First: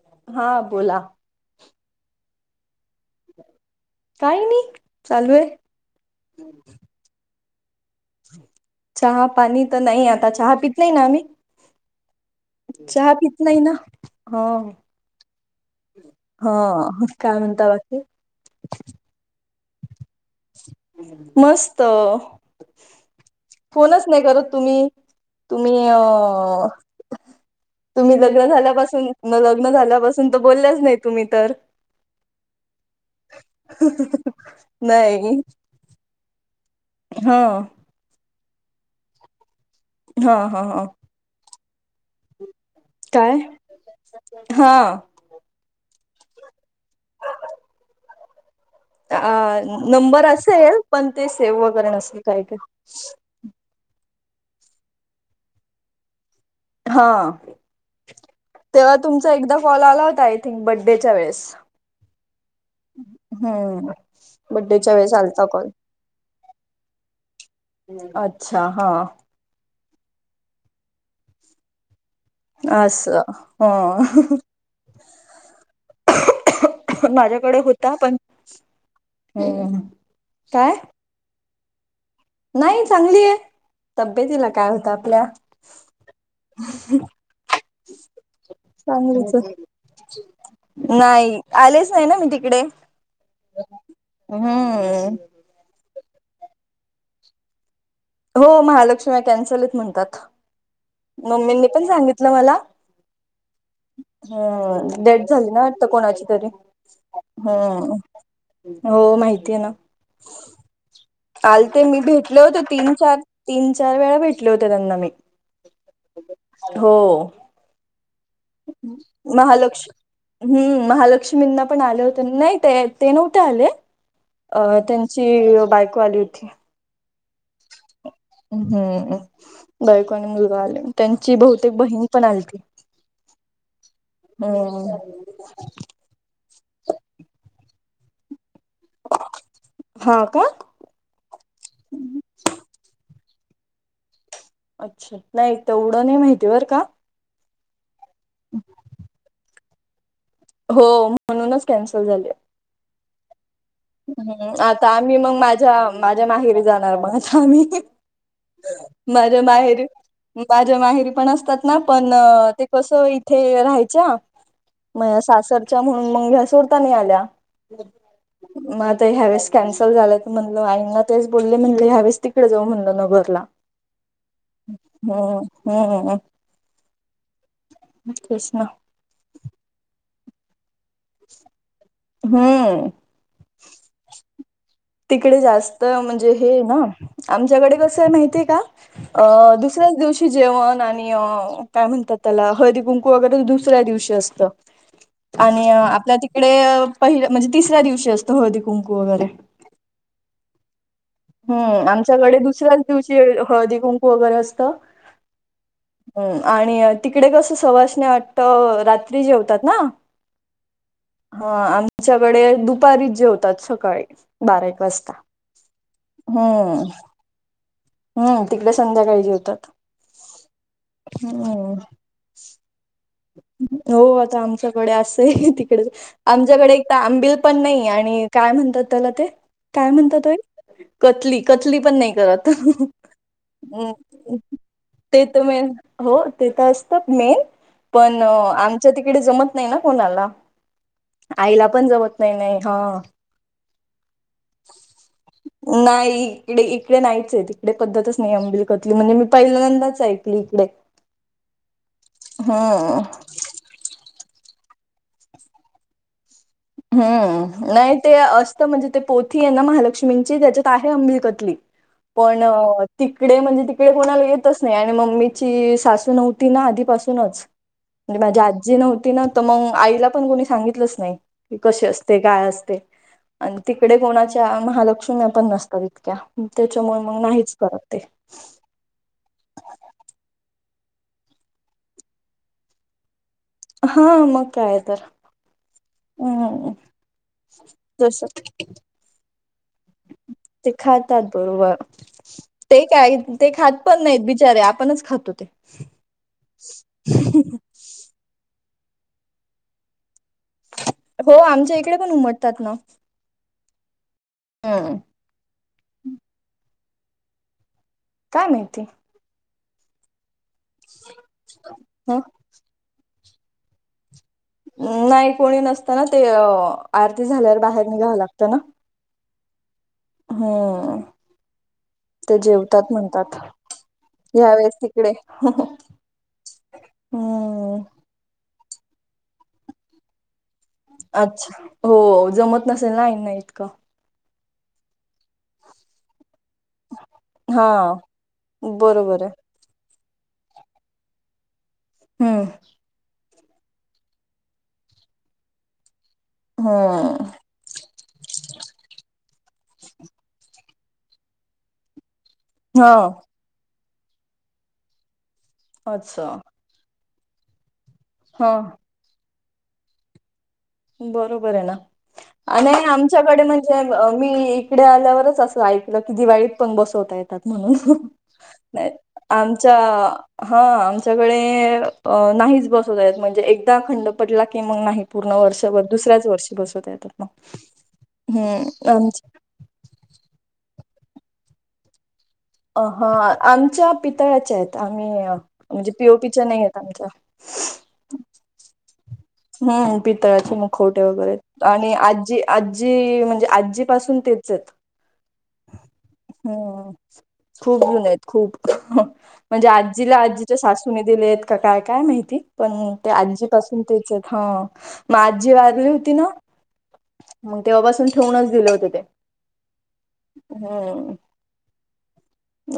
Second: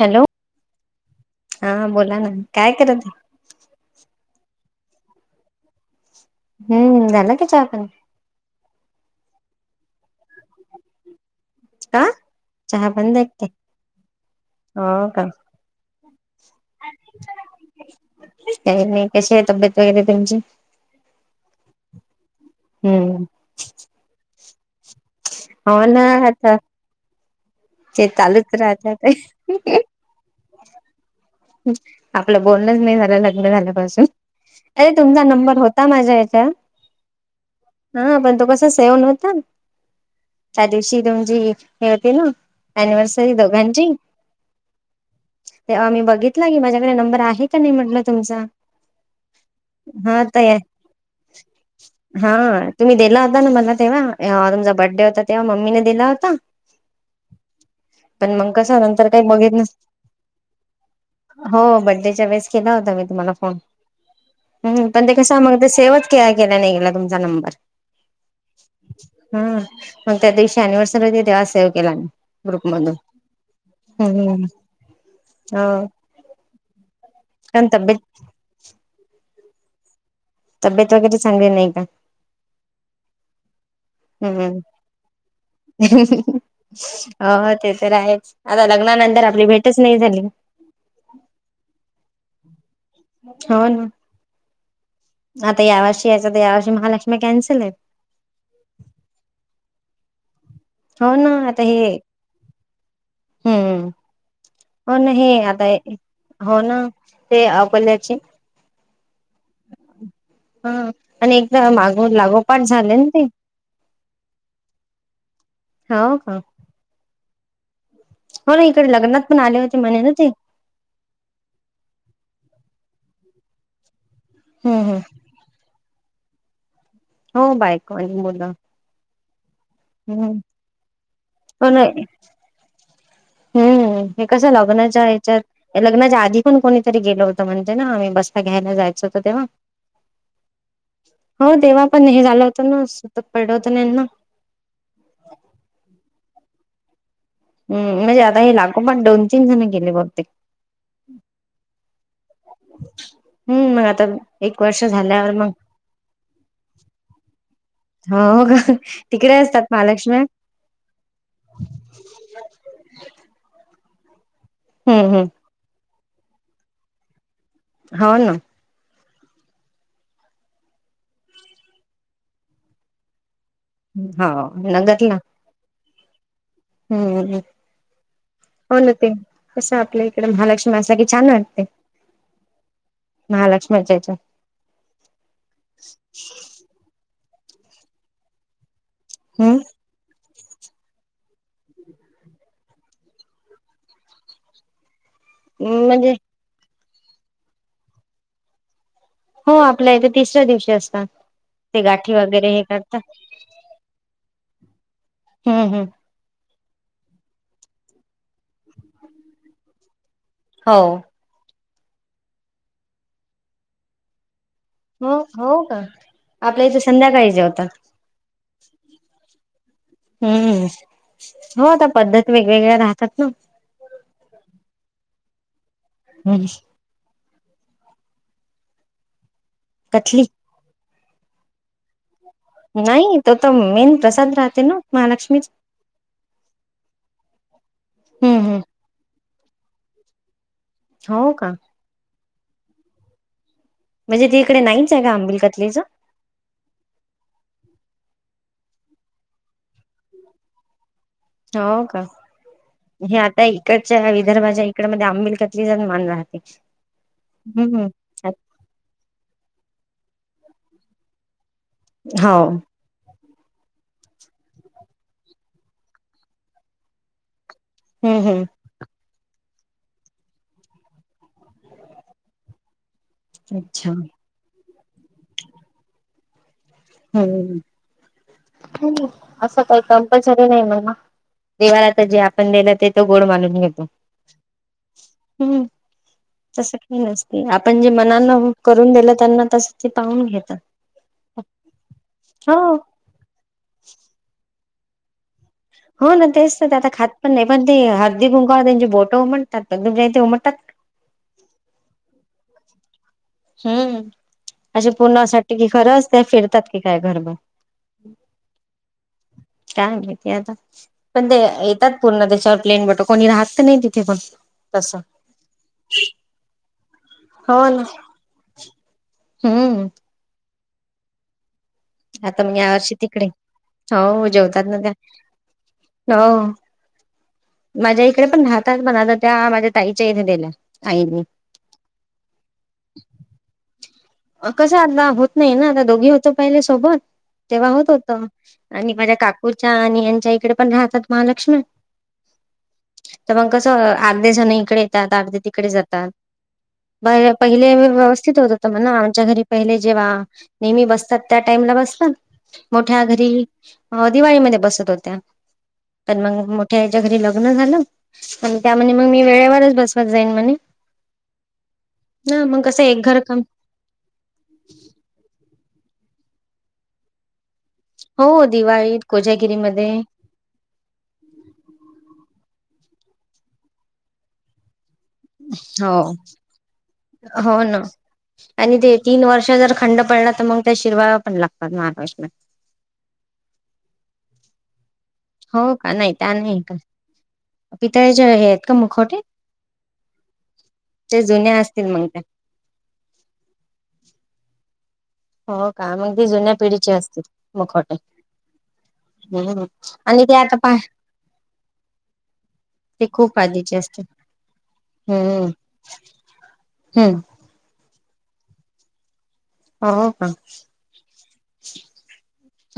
Hello, हा बोला हा बोला ना काय करत आहे? काय नाही, चालूय. हम्म, झाला का चहा पाणी? चहा पाणी तर नाही आता चहा पीत नाही ना आम्ही. का पण चहा पित देखते नाही ना, हा. हो का हा, काय म्हणता बाकी? काही नाही कशी आहे तब्येत वगैरे तुमची मस्त. हम्म फोनच नाही करत तुम्ही. [inaudible] हो तुम्ही अ [inaudible] ना आता [inaudible] ते तुम्ही लग्न चालूच राहतात झाल्यापासून लग्न झाल्यापासून तर बोलल्याच नाही तुम्ही तर [inaudible] आपलं बोलणच नाही [inaudible] झाून अरे तुमचा नाही नंबर होता माझ्या याच्या हा हा पण तो कस सेवल होता. हा हा त्या हा दिवशी तुमची हे होते ना. एनिवर्सरी काय दोघंजी हा तेवा आम्ही ब घेतला की माझ्याकडे नंबर आहे, का नाही म्हटलं तुमचा अ हा नंबर तर असेल पण ते सेव्ह वगैरे नसेल हा काय काय तुम्ही दिला होता ना मला तेव्हा, तुमचा बर्थडे होता तेव्हा मम्मीनेे दिला होता. हा, पण मग कसं तेव्हा नंतर काही तुमचा बघित एकदा नस फॉल आला होता आय थिंक बड्डेच्या वेळे हो बड्डेच्या वेळेस केला होता मी तुम्हाला फोन. हम्म हम बड्डेच्या पण वेळेस ते कसं आलता मग कॉल. ते सेवच केला नाही गेला तुमचा नंबर. अच्छा हा हम मग त्या दिवशी एनिवर्सरी होती, तेव्हा सेव केला मी. ग्रुप मधून असं हा. हम्म हो माझ्याकडे कारण होता तब्येत पण काय तब्येत वगैरे चांगली नाही का? नाही चांगली आहे, तब्येतीला काय होतं आपल्या. हम्म हो, ते तर आहेच आता लग्नानंतर आपली भेटच नाही झाली. नाही, आलेच नाही ना मी तिकडे. हो ना, हम्म आता यावर्ष च तर, यावर्षी महालक्ष्मी कॅन्सल आहे. हो महालक्ष्मी कॅन्सल आहेत म्हणतात. हो ना आता मम्मींनी पण हे सांगितलं मला हम्म हो हम् ना डेथ हे झाली ना आता कोणाची तरी. हो ना ते अ [unintelligible] हम्म हो माहिती आहे ना. आणि काल एकदा ते मी मागो भेटले लागोपाठ होते, तीन झाले ना चार ते तीन चार वेळा भेटले होते त्यांना मी. हो हा. हो होते महालक्ष् म्हणे ना ते हम्म महालक्ष्मींना पण आले होते, नाही ते ते नव्ह ते आले, अ हम्म हम्म त्यांची बायको आली होती. हो बायको आणि मुलं. हम्म बायको आणि हम्म मुलगा आले, त्यांची बहुतेक पण बहीण पण आलती. हम्म हे कसं हम्म लग्नाच्या ह्याच्यात, लग्नाच्या आधी पण कोणीतरी गेलं होतं म्हणते ना आम्ही बस्ता घ्यायला जायचं होतं तेव्हा, हा का हो तेव्हा पण हे झालं होतं ना अस [unintelligible] यांना. अच्छा, नाही तेवढं नाही माहिती बर का. हम् म्हणजे आता हे लागो पण दोन तीन जण गेले बघते हो म्हणूनच कॅन्सल झाले.. हम्म मग आता हम एक वर्ष आता आम्ही झाल्यावर मग माझ्या माझ्या माहेरी जाणार मग आता आम्ही.. हो हो का तिकडे माझ्या असतात माहेरी महालक्ष्मी.. माझ्या माहेरी पण असतात ना पण ते कस इथे राहाय.. हम्म हम्म... च म्हणून म घ्या सड आल्या हो ना म.. ह्यावेळेस कॅन्सल झाला तर म्हणलं आईंना तेच बोलले म्हण ह्यावेळेस तिकडे जाऊ म्हणलं नगरला... हो नगरला हो हो हम्म तेच ना हो न ते कसं आपल्या इकडे महालक्ष्मी... माझ्यासाठी छान वाटते हम्म महालक्ष्मीच्या.. तिकडे जास्त म्हणजे हे ना... आमच्याकडे कसं आहे माहितीय का हम्म दुसऱ्याच दिवशी जेवण आणि अ, काय म्हणतात त्याला हळदी कुंकू वगैरे दुसऱ्या दिवशी असतं. [inaudible] आणि अ म्हणजे आपल्या तिकडे पहि म्हणजे तिसऱ्या दिवशी असतो हळदी कुंकू. वगैरे. हो आपल्या इथे तिसऱ्या दिवशी असतं. हम्म आमच्याकडे दुसऱ्याच दिवशी हळदी कुंकू वगैरे असतं. हम्म हम्म. आणि तिकडे कसं सवासन्या वाटतं रात्री जेवतात ना. हो. अ आमच्याकडे दुपारी जेवतात सकाळी, बारा एक वाजता हो हो का आपल्या इथे हम्म संध्याकाळी जेवतात... हम्म तिकडे संध्याकाळी जेवतात... हम्म हो हम्म आता पद्धत वेगवेगळ्या राहतात. ना हो आता आमच्याकडे अस, हे तिकड हम्म आमच्याकडे एक तर आंबिल... पण नाही आणि काय म्हणतात त्याला, ते काय कथली म्हणतात अय कतली कतली पण नाही करत. नाही तो तर मेन प्रसाद राहते ना ते तर महालक्ष्मीचा म, हो ते त असत मेन, [inaudible] पण आ हम्म आमच्या तिकडे जमत नाही. ना कोणाला हो का आईला पण जमत, नाही नाही हा. म्हणजे ती इकडे नाहीच आहे का आंबिल कतलीच नाही इकडे इकडे नाहीच आहेत तिकडे, पद्धतच नाही आंबील कत्तली, म्हणजे मी पहिल्यांदाच ऐकली इकडे... हो का हम्म हे आता इकडच्या विदर्भाच्या, इकड मध्ये आंबिल कतलीचाच मान राह... हम्म नाही ते असत म्हणजे ते पोथी आहे ना महालक्ष्मी... मिंचित याच्यात आहे आंबीलकतली हो पण त.. तिकडे म्हणजे तिकडे कोणाला येतच नाही आणि मम्मीची सासू नव्हती. ना आधीपासूनच, हम्म म्हणजे हम्म माझी आजी नव्हती ना तर मग आईला पण कोणी सांगितलंच नाही. क कशी असते काय असते आणि अच्छा तिकडे कोणाच्या महालक्ष्मी... अशुण्या पण नसतात इतक्या त्याच्यामुळे मग नाहीच हम्म. करत. ते... हम्म, असं काही कंपल्सरी नाही म्हना देवाला त जे आपण दिलं ते तो गोड मानु.. हाआ म काय तर, तस हम्म काही नसते आपण जे जस मनान हून करून दिलं त्यांना तस ते पाहून घेतात. ते खातात बरोबर हो ते काय ते खात पण नाहीत, बिचारे आपणच खातो ते, हो ना तेच त आता खात पण नाही पण ते हळदी कुंकाल त्यांची बोटं उमटतात तुमच्या इथ उमट.. हो आमच्या इकडे पण उमटतात ना. हम्म अशे हम्म पूर्णा साठी कि खरंच ते फिरतात की काय घरभर, काय माहिती... काय माहिती आता पण ते येतात ह पूर्ण त्याच्यावर प्लेन बट... कोणी राहत नाही तिथे पण, तसं नाही कोणी नसतं ना ते आरती झाल्यावर हो ना बाहेर निघावं लागतं ना हम्म. हम्म ते आता मग या जेवतात वर्षी तिकडे म्हणतात हो जेवतात यावेळेस ना त्या तिकडे हो हम्म माझ्या इकडे पण राहात पण आता त्याआ माझ्या ताईच्या इथे दिल अच्छा हो जमत नसेल ना आईंना इतकं अ कसं अण्णा आहोत नाही ना आता दोघी होतो पहिले सोबत हा तेव्हा होत होत आणि माझ्या बरोबर आहे काकूच्या आणि यां इकडे पण राहतात महालक्ष्मी च्या हम्म. तर मग कसं अर्धे झण इकडे येतात अर्धे तिकडे जातात. हम्म पही पहिले व्यवव्यवस्थित होत. म्हणा आमच्या घरी पहिले जेव्हा नेहमी बसतात त्या टाइमला बसला हा मोठ्या घरी.... हो दिवाळीमध्ये बसत होत्या पण अच्छा मग मोठ्या याच्या घरी लग्न झालं.. हा आणि त्यामध्ये मग मी वेळेवरच बसवत जाईन म्हणे.. बरोबर आहे ना ना मग आणि कसं एक घर काम आमच्याकडे म्हणजे मी इकडे आल्यावरच अस.. त ऐकलं की दिवाळीत पण बसवतय... म्हणून हो दिवाळीत आमच्या कोजागिरीमध्ये हा आमच्याकडे नाही. बस म्हणजे एकदा खंडपटला की मग नाही पूर्ण... वर्षभर हो दुसऱ्याच वर्षी बसवता येतात ना हो ना आणि ते तीन वर्ष जर खंड पडला तर मग त्या शिरवाया पण लागतात महाराष्ट्र अ ह आमच्या पितळ्याच्या आहेत हो म्हणजे का त्या पीओपीच्या नाही का आहेत आमच्या पितळेच्या हे आहेत का मुखवटे हम्म पितळाचे मुखवटे ते वगैरे जुन्या असतील आणि मग त्या आजी आजी म्हणजे आजीपासून ते ते जत हो का मग ती जुन्या हम्म पिढीचे असतील खूप मुखवटे जुन आहेत खूप हम्म म्हणजे आजीला आणि ते आजीच्या आता पा सासूने दिले आहेत का काय काय माहिती पण ते खूप आधीचे आजीपासून असते तेच आहेत हा मग आजीं हम्म जी वारली होती ना हम्म मग तेव्हापासून ठेवूनच दिलं होत ते हो का हम्म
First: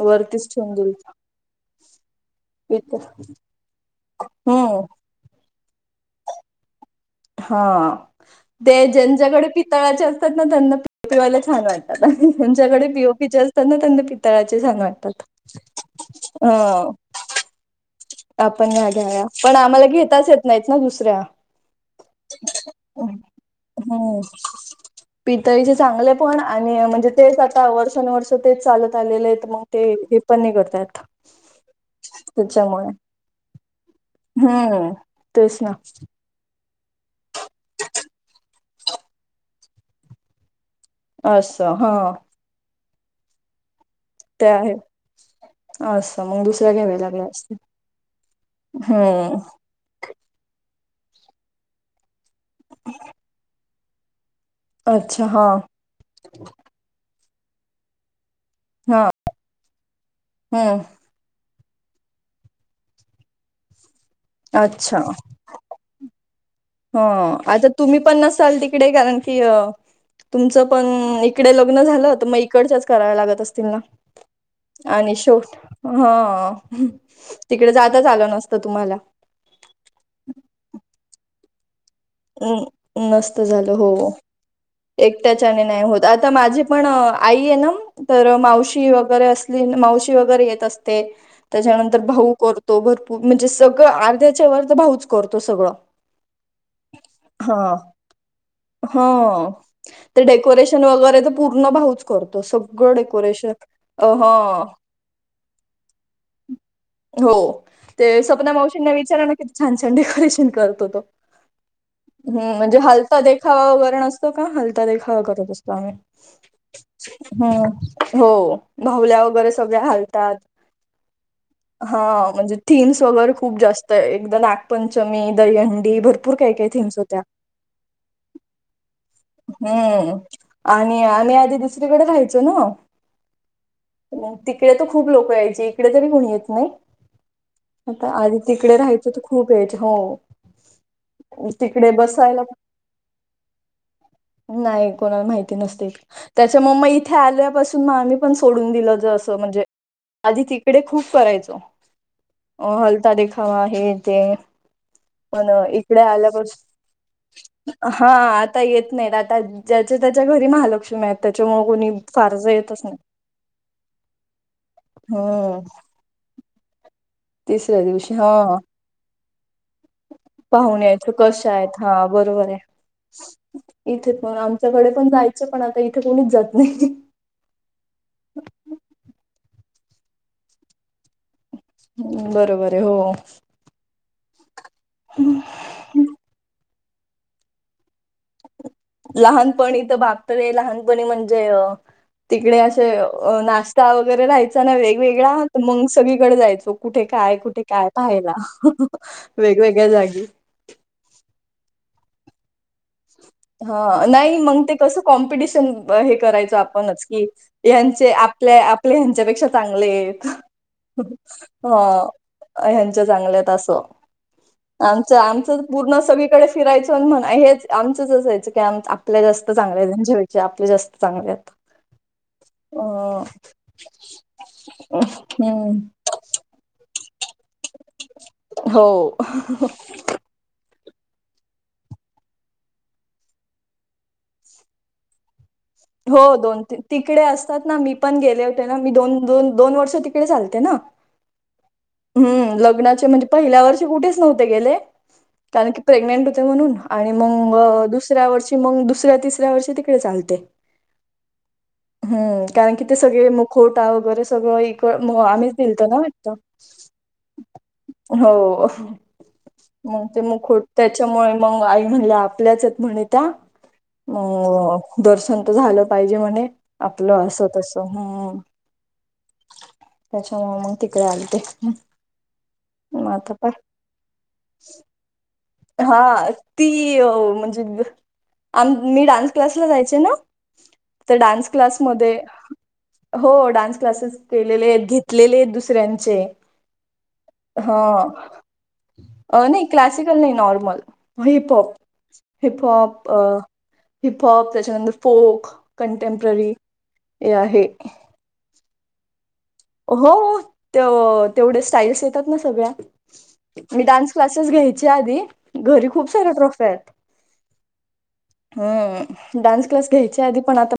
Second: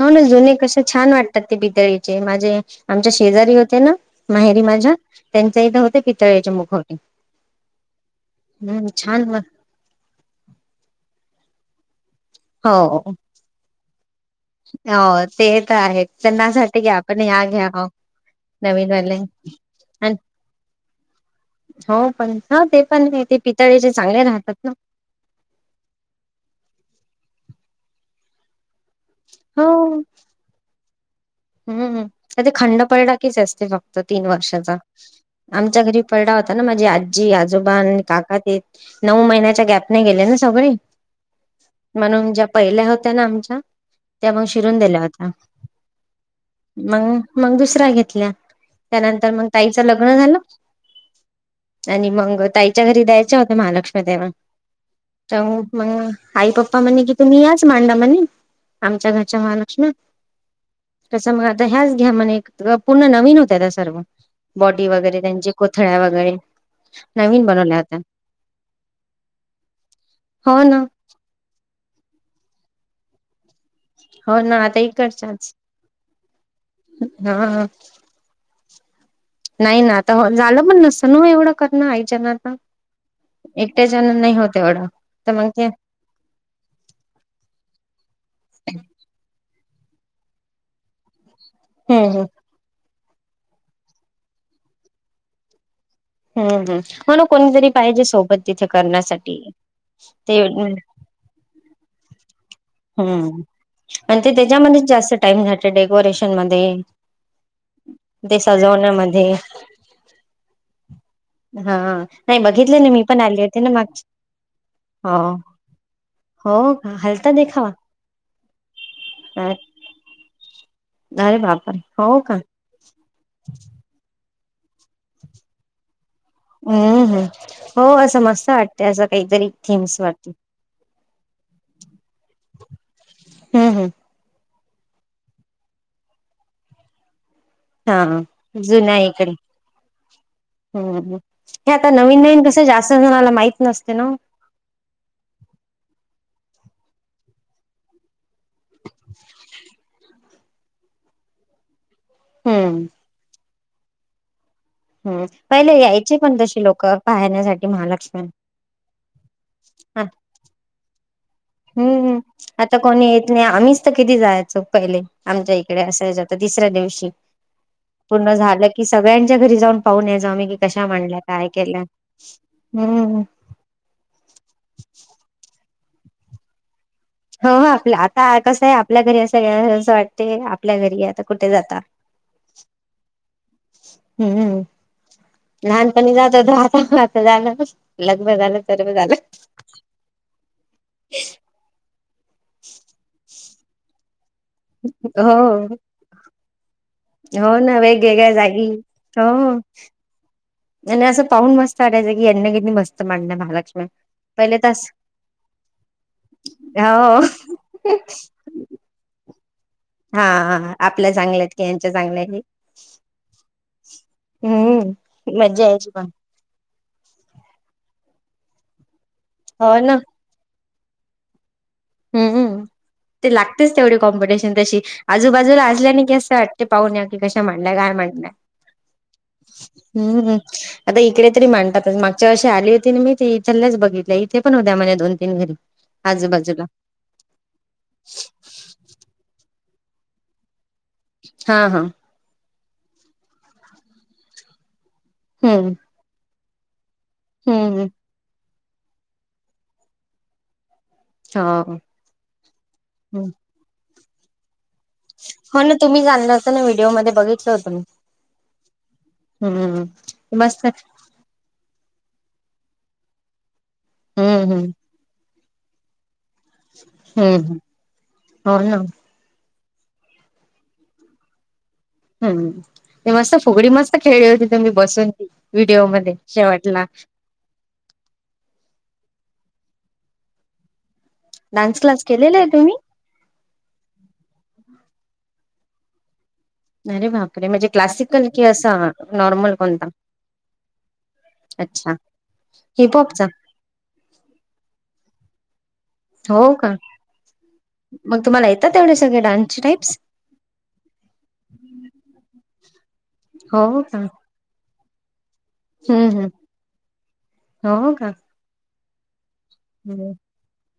हो ना वरतीच जुने ठेवून कसे दिले छान वाटतात ते पितळीचे माझे आमच्या शेजारी होते ना माहेरी हम्म माझं त्यां इथं होते पितळ्याचे मुख. हा ते छान ज्यांच्याकडे पितळा्याचे असतात ना त्यांना पिवायला छान वाटतात. त्यांच्याकडे हो पीओपीचे असतात ना त्यांच्या पितळ्या वाटतात हो ते तर आहे त्यांना अ. असं वाटतं की आपण ह्या घ्या हो आपण घ्या नवीनवाले घ्या्या पण आम्हाला आणि घेताच येत नाहीत ना दुसऱ्या हो पण हो ते पण ते पितळेचे हम्म चांगले राहतात ना पितळीचे चांगले पण आणि म्हणजे ते आता वर्षानुवर्ष तेच चालत आलेले आहेत मग ते हे पण नीघत नाही. हम्मम त्या ते खंड त्याच्यामुळे पडला. अस फक्त तीन वर्षाचा हम्म तेच ना आमच्या घरी पलड होता ना माझी आ जी आजोबा काका ते नऊ महिन्याच्या गॅप नाही गेले ना सगळे. असं हा म्हणून ज्या पहिल्या होत्या. त्या मग ते आहे शिरून दिल्या होत्या. असं मग दुसऱ्या घ्याव्या मग लागल्या मग असतील दुसऱ्या घेतल्या त्यानंतर हम्म मग ताईच लग्न झालं आणि मग ताईच्या घरी द्यायच्या होत्या महालक्ष्मी अच्छा तेव्हा हा मग आई पप्पा म्हणे कि तुम्ही याच मांडा म्हणे हा आमच्या घरच्या महालक्ष्मा हम्म. कसं मग आता ह्याच घ्या म्हणे, पूर्ण नवीन होतता सर्व. बॉडी वगैरे त्यांचे कोथळ्या वगैरे, ह नवीन आता बनवल्या तुम्ही होत्या पण नसाल तिकडे, कारण की अ, हो तुमचं ना पण इकडे लग्न झालं, तर मग इकडच्याच कराव लागत असतील ना, हो ना, आता आणि शोट इकडच्याच हा हा तिकडे जाताच, आलं नसतं तुम्हाला. नाही ना आता झालं पण नसतं, न एवढं कर, आईच्या आच्याण आता, नसतं झालं एकट्या हो जण नाही होते. एकट्याच्याने नाही होत, आता माझी पण आई आहे ना, तर मावशी वगैरे असते. मावशी वगैरे येत असते, त्याच्यानंतर हम्म हम्म भाऊ करतो भरपूर, म्हणजे सगळं अर्ध्याच्या वर्ध भाऊच करतो सगळं. हम्म हम् म्हण कोणीतरी हा पाहिजे, सोबत तिथे हा करण्यासाठी. ते डेकोरेशन वगैरे तर पूर्ण भाऊच करतो. सगळं हम्म डेकोरेशन अ आणि ते हा त्याच्यामध्येच जास्त टाइम झा डेकोरेशन मध्ये. हो ते स्वपना मावशींना विचारा ना कि छान छान डेकोरेशन करतो तो हा नाही हम्म म्हणजे बघितले ना मी हालता पण आली होती ना देखावा वण मागची हलता हो देखावा करत असतो आम्ही हो का हलता देखावा हो भावल्या वैगरे त अरे बापरे ह हो का म्हणजे थीमस वरे खूप जास्त एकदा नागपंचमी दहीहंडी भरपूर काही काही थीम्स हम्म होत्या हम्म हो, असं मस्त वाटत. हम्म आणि आम्ही आधी दुसरीकडे राहायचो ना, हम्म, हम्म, मग तिकडे तर खूप लोकं यायचे, इकडे तरी कोणी येत नाही. आता आधी हा तिकडे राहायचं, हो तर खूप येयच हो, हम हे आता तिकडे नवीन बसायला नवीन कसं जास्त, असणाला माहि नाही कोणाला माहिती नसते त्याच्या म्मा इथे आल्यापासून मग आम्ही, पण सोडून दिलं ज अस म्हणजे, आधी तिकडे खूप करायचो. अ हम्म हलता देखावा, हे तेे, हम् पहिले यायचे पण तशी लोक, पाहण्यासाठी हा महालक्ष्मण, आता येत नाही, आता ज्या त्याच्या घरी महालक्ष्मी, त्याच्यामुळे कोणी हम्म फारसं आता येतच कोणी येत नाही, आम्हीच तर किती जायचो, पहिले आमच्या हम्म इकडे असायच्या तिसऱ्या दिवशी, तिसऱ्या दिवशी हा पूर्ण झालं की सगळ्यांच्या घरी जाऊन, पाहून न जाऊ आम्ही की पाहून कशा यायचं म्हणल्या काय कशा केल्या हम्म, इथेच पण आमच्याकडे पण जायचं, पण आता इथे कोणीच जात नाही. हो आप आता कसं आहे, आपल्या घरी असं असं वाटते आपल्या घरी आहो आता, कुठे जाता. बरोबर आहे हो, हम्म लहानपणी जात होातात, झालं लग्न झालं, सर्व झालं लहानपणी तर बापरे, लहानपणी म्हणजे तिकडे असे ना, रस्ता वगैरेहाच, वेगवेगळा हो. मग सगळीकडे जायचो, कुठे काय हो कुठे ना काय वेगवेगळ्या पाहायला जागी हो वे, वेगळ जागी, आणि असं पाहून मस्त वाटायचं, की यांना किती मत मांडणं, ह नाही मग ते कस कॉम्पिटिशन हे करायचं, आपणच हो की यां आपल्या आपल्या हच्यापेक्षा, चांगले, हा आहेत आपल्या चांगल्या आहेत की यांच्या ह चांगल्या आहेत. ह्यांच्या चांगल्यात असं. आमचं हम्म आमचं मज्जा यायची पूर्ण पण सगळीकडे फिरायचं म्हण हेच, आमचंच असायचं की आ आपल्या जास्त हो चांगल्या आहेत, तेणच्या पेक्षा, आपल्या जास्त चांगल्या आहेत. हम्मम, अ ते लागतेच तेवढी कॉम्पिटिशन तशी आजूबाजूला हम्म असल्याने की, असं वाटते पाहूया की कशा म्हणल्याय काय म्हडलंय, हो, हम्म हम्, आता इकडे तरी मांडतातच मागच्या अशी आली होती, मी ती इथच बघितल्या इथे पण होत्या माझ्या दोन तीन घरी, हो दोन आजूबाजूला तीन तिकडे असतात ना, मी पण गेले होते ना मी दोन दोन, दोन वर्ष तिकडे चालते ना [inaudible] हम्म लग्नाचे म्हणजे पहिल्या वर्षी कुठेच नव्हते गेले कारण हम्म की प्रेग्नेंट म्हणून आणि मग हम्म दुसऱ्या वर्षी मग दुसऱ्या तिसऱ्या वर्षी तिकडे चालते हो हम्म कारण कि ते सगळे मुखोटा वगैरे सगळं ग आम्हीच दिलतो ना व्हिडिओ मध्ये बघितलं होतं मी हो हम्म मग ते मुखवटा मस्त त्याच्यामुळे मग आई म्हणल आपल्याचायत म्हणे त्या हम्म हम्म मग दर्शन तर झालं पाहिजे म्हणे आपलं अस हम्म तस हो ना त्याच्यामुळे मग तिकडे आलते, हम्म मग ते आता मस्त पण फुगडी मस्त खेळली होती त म्ही बसून ती, हा ती म्हणजे आ, मी डान्स क्लासला जायचे ना तर डान्स क्लास क्लासमध्ये केलेला आहे तुम्ही हो डान्स क्लासेस केलेले आहेत घेतलेले आहेत दुसऱ्यांचे अरे बापरे म्हणजे हा क्लासिकल कि असा नॉर्मल नाही कोणता क्लासिकल नाही नॉर्मल हिपॉप अच्छा हिपहॉप अ हिपहॉपचा हिपहॉप त्याच्यानंतर फोक कंटेम्प्ररी हो का आहे मग तुम्हाला येतात तेवढे सगळे डान्स हो तेवढ्या स्टाईल्स येतात ना सगळ्या हो मी का? डान्स क्लासेस घ्याय च्या आधी घरी हं खूप हं साऱ्या ट्रॉफ्या आहेत हो का? अ डान्स क्लास घ्यायच्या आधी पण आता